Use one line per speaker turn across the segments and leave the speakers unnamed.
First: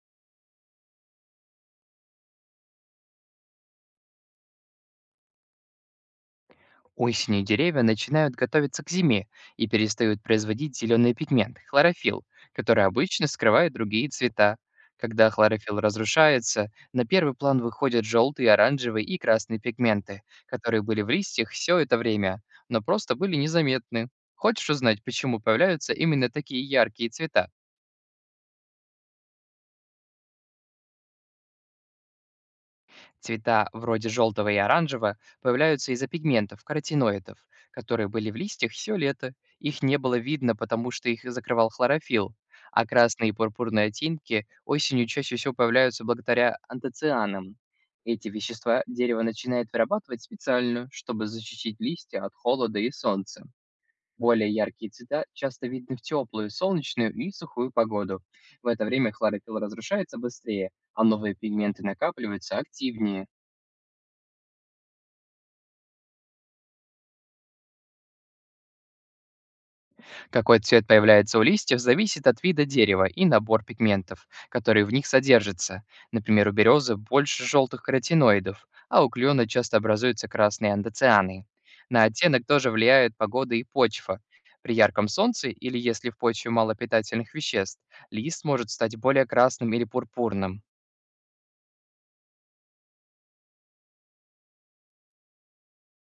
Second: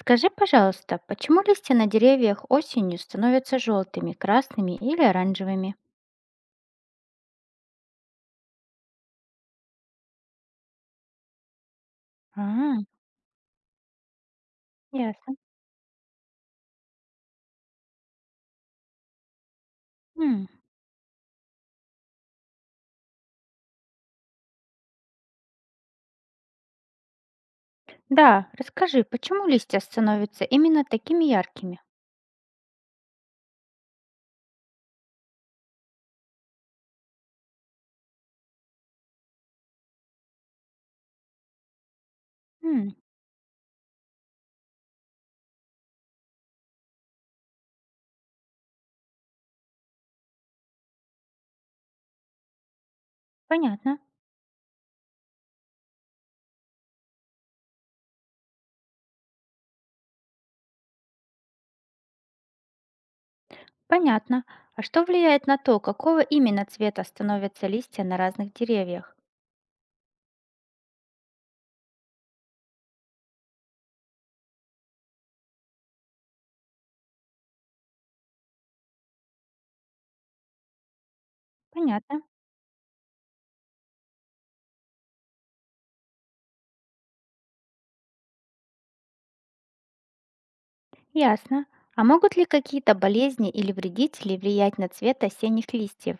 Скажи, пожалуйста, почему листья на деревьях осенью становятся желтыми, красными или оранжевыми?
Осенью деревья начинают готовиться к зиме и перестают производить зеленый пигмент– хлорофилл,
А,
который обычно скрывает другие цвета. Когда
ясно.
хлорофилл разрушается, на первый план выходят желтые, оранжевые и красные пигменты,
М,
которые были в листьях все это время, но просто были незаметны. Хочешь узнать, почему появляются именно такие яркие цвета?
да, расскажи, почему листья становятся именно такими яркими?
Цвета вроде желтого и оранжевого появляются из-за пигментов, каротиноидов, которые были в листьях все лето. Их не было видно, потому что их закрывал хлорофилл. А
М,
красные и пурпурные оттенки осенью чаще всего появляются благодаря антоцианам. Эти вещества дерево начинает вырабатывать специально, чтобы защитить листья от холода и солнца.
понятно,
Более яркие цвета часто видны в теплую, солнечную и сухую погоду. В это время хлорофилл разрушается быстрее, а новые пигменты накапливаются активнее.
понятно. А что влияет на то, какого именно цвета становятся листья на разных деревьях?
Какой цвет появляется у листьев, зависит от вида дерева и набор пигментов, которые в них содержатся. Например, у березы больше желтых каротиноидов, а у клена часто образуются красные андоцианы. На
Понятно,
оттенок тоже влияют погода и почва. При ярком солнце или если в почве мало питательных веществ, лист может стать более красным или пурпурным.
ясно. А могут ли какие-то болезни или вредители влиять на цвет осенних листьев?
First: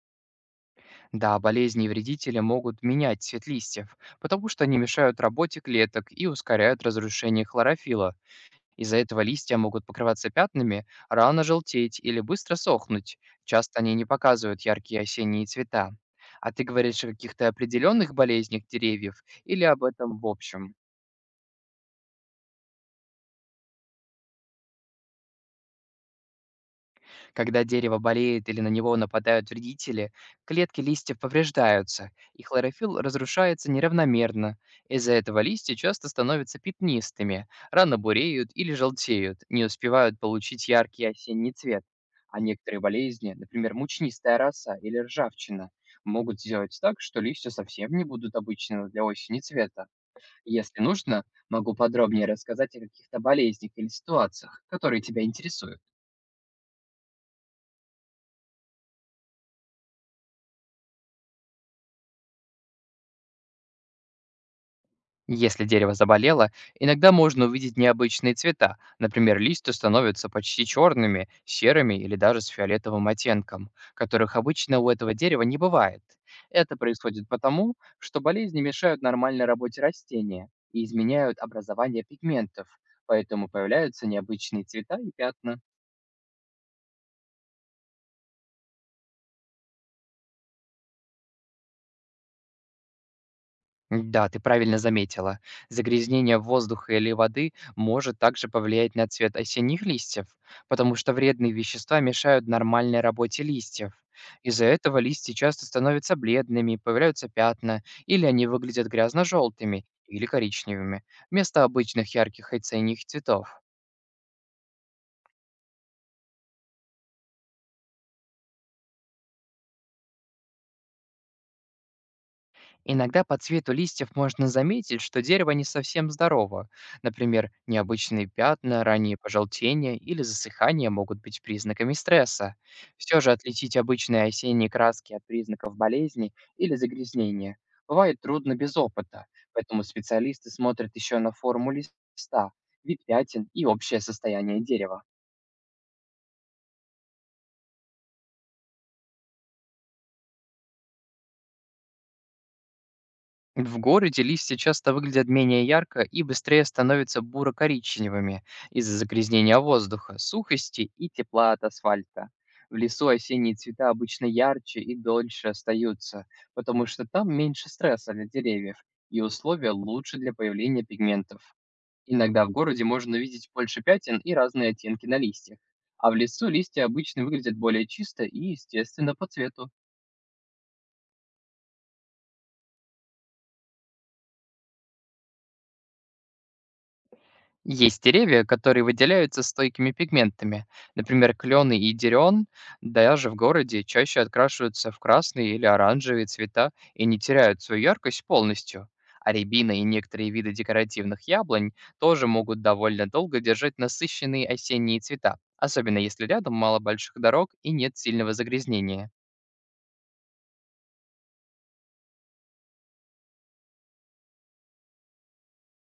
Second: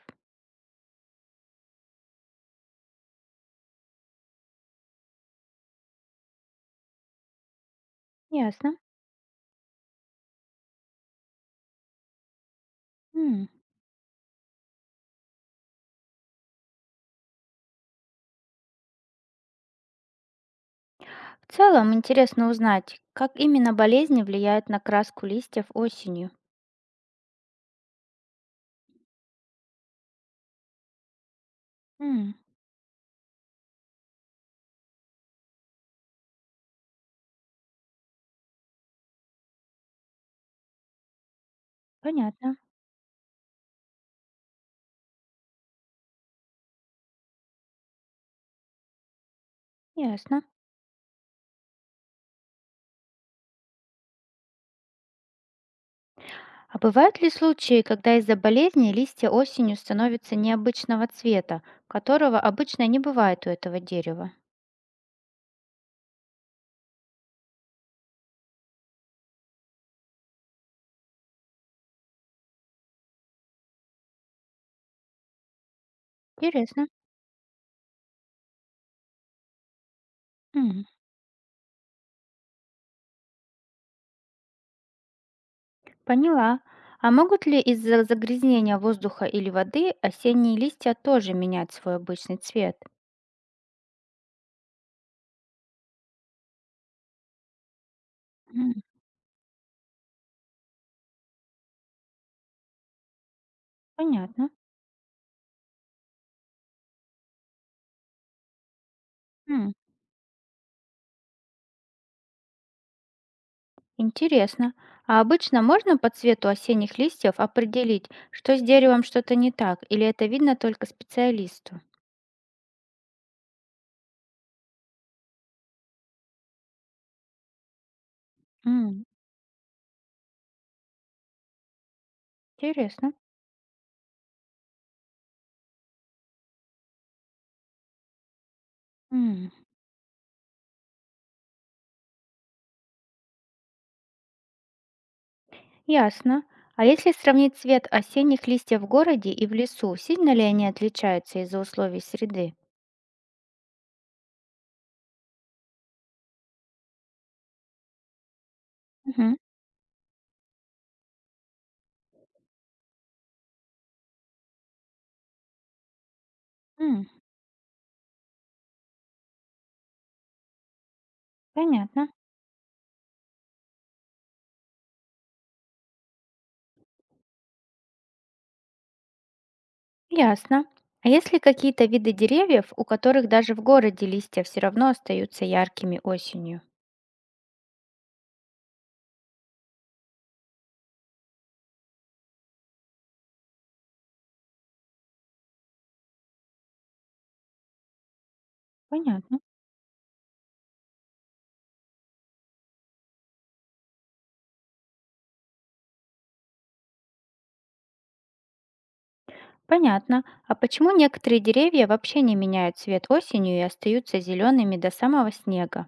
Да, болезни и вредители могут менять цвет листьев, потому что они мешают работе клеток и ускоряют разрушение хлорофила.
Ясно.
Из-за этого листья могут покрываться пятнами, рано желтеть или быстро сохнуть.
М.
Часто они не показывают яркие осенние цвета. А ты говоришь о каких-то определенных болезнях деревьев или об этом в общем?
В целом, интересно узнать, как именно болезни влияют на краску листьев осенью.
Когда дерево болеет или на него нападают вредители, клетки листьев повреждаются,
М,
и хлорофилл разрушается неравномерно. Из-за этого листья часто становятся пятнистыми, рано буреют или желтеют, не успевают получить яркий осенний цвет. А
понятно,
некоторые болезни, например, мучнистая роса или ржавчина, могут сделать так, что листья совсем не будут обычного для осени цвета.
ясно.
Если нужно, могу подробнее рассказать о каких-то болезнях или ситуациях, которые тебя интересуют.
А бывают ли случаи, когда из-за болезни листья осенью становятся необычного цвета, которого обычно не бывает у этого дерева?
Если дерево заболело, иногда можно увидеть необычные цвета. Например, листья становятся почти черными, серыми или даже с фиолетовым оттенком, которых обычно у этого дерева не бывает. Это
Интересно.
происходит потому, что болезни мешают нормальной работе растения
М,
и изменяют образование пигментов, поэтому появляются необычные цвета и пятна.
поняла. А могут ли из-за загрязнения воздуха или воды осенние листья тоже менять свой обычный цвет?
Да, ты правильно заметила. Загрязнение воздуха или воды может также
М,
повлиять на цвет осенних листьев, потому что вредные вещества мешают нормальной работе листьев.
понятно.
Из-за этого листья часто становятся бледными, появляются пятна, или они выглядят
М.
грязно-желтыми или коричневыми, вместо обычных ярких осенних цветов.
Интересно. А обычно можно по цвету осенних листьев определить, что с деревом что-то не так, или это видно только специалисту?
Иногда по цвету листьев можно заметить, что дерево не совсем здорово. Например, необычные пятна,
М,
ранние пожелтения или засыхание могут быть признаками стресса.
интересно.
Все же отличить обычные осенние краски от признаков болезни или загрязнения бывает трудно без опыта,
М,
поэтому специалисты смотрят еще на форму листа, вид пятен и общее состояние дерева.
ясно. А если сравнить цвет осенних листьев в городе и в лесу, сильно ли они отличаются из-за условий среды?
В городе листья часто выглядят менее ярко и быстрее становятся буро-коричневыми из-за
Мгм.
загрязнения воздуха, сухости и тепла от асфальта. В лесу осенние цвета обычно ярче и дольше остаются, потому что
М,
там меньше стресса для деревьев и условия лучше для появления пигментов.
понятно.
Иногда в городе можно увидеть больше пятен и разные оттенки на листьях, а в лесу листья обычно выглядят более чисто и естественно по цвету.
Ясно. А есть ли какие-то виды деревьев, у которых даже в городе листья все равно остаются яркими осенью?
Есть деревья, которые выделяются стойкими пигментами. Например, клены и дерен даже в городе чаще открашиваются в красные или оранжевые цвета и не теряют свою яркость полностью. А
Понятно.
рябина и некоторые виды декоративных яблонь тоже могут довольно долго держать насыщенные осенние цвета, особенно если рядом мало больших дорог и нет сильного загрязнения.
Понятно. А почему некоторые деревья вообще не меняют цвет осенью и остаются зелеными до самого снега?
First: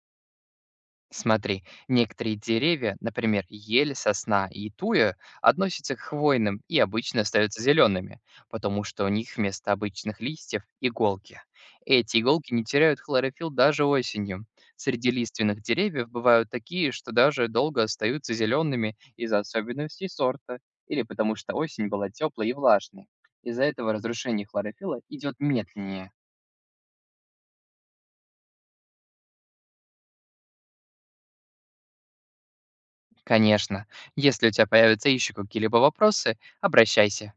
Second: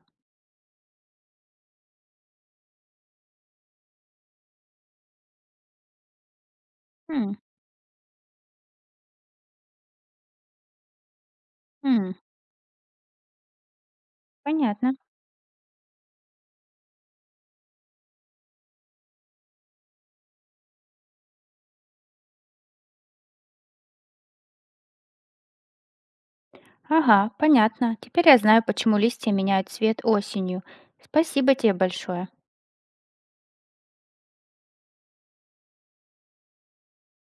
Смотри, некоторые деревья, например, ель, сосна и туя, относятся к хвойным и обычно
М,
остаются зелеными, потому что у них вместо обычных листьев– иголки.
м,
Эти иголки не теряют хлорофилл даже осенью.
понятно.
Среди лиственных деревьев бывают такие, что даже долго остаются зелеными из-за особенностей сорта или потому что осень была теплой и влажной. Из-за этого разрушение хлорофилла идет медленнее.
Ага, понятно. Теперь я знаю, почему листья меняют цвет осенью. Спасибо тебе большое.
Конечно, если у тебя появятся еще какие-либо вопросы, обращайся.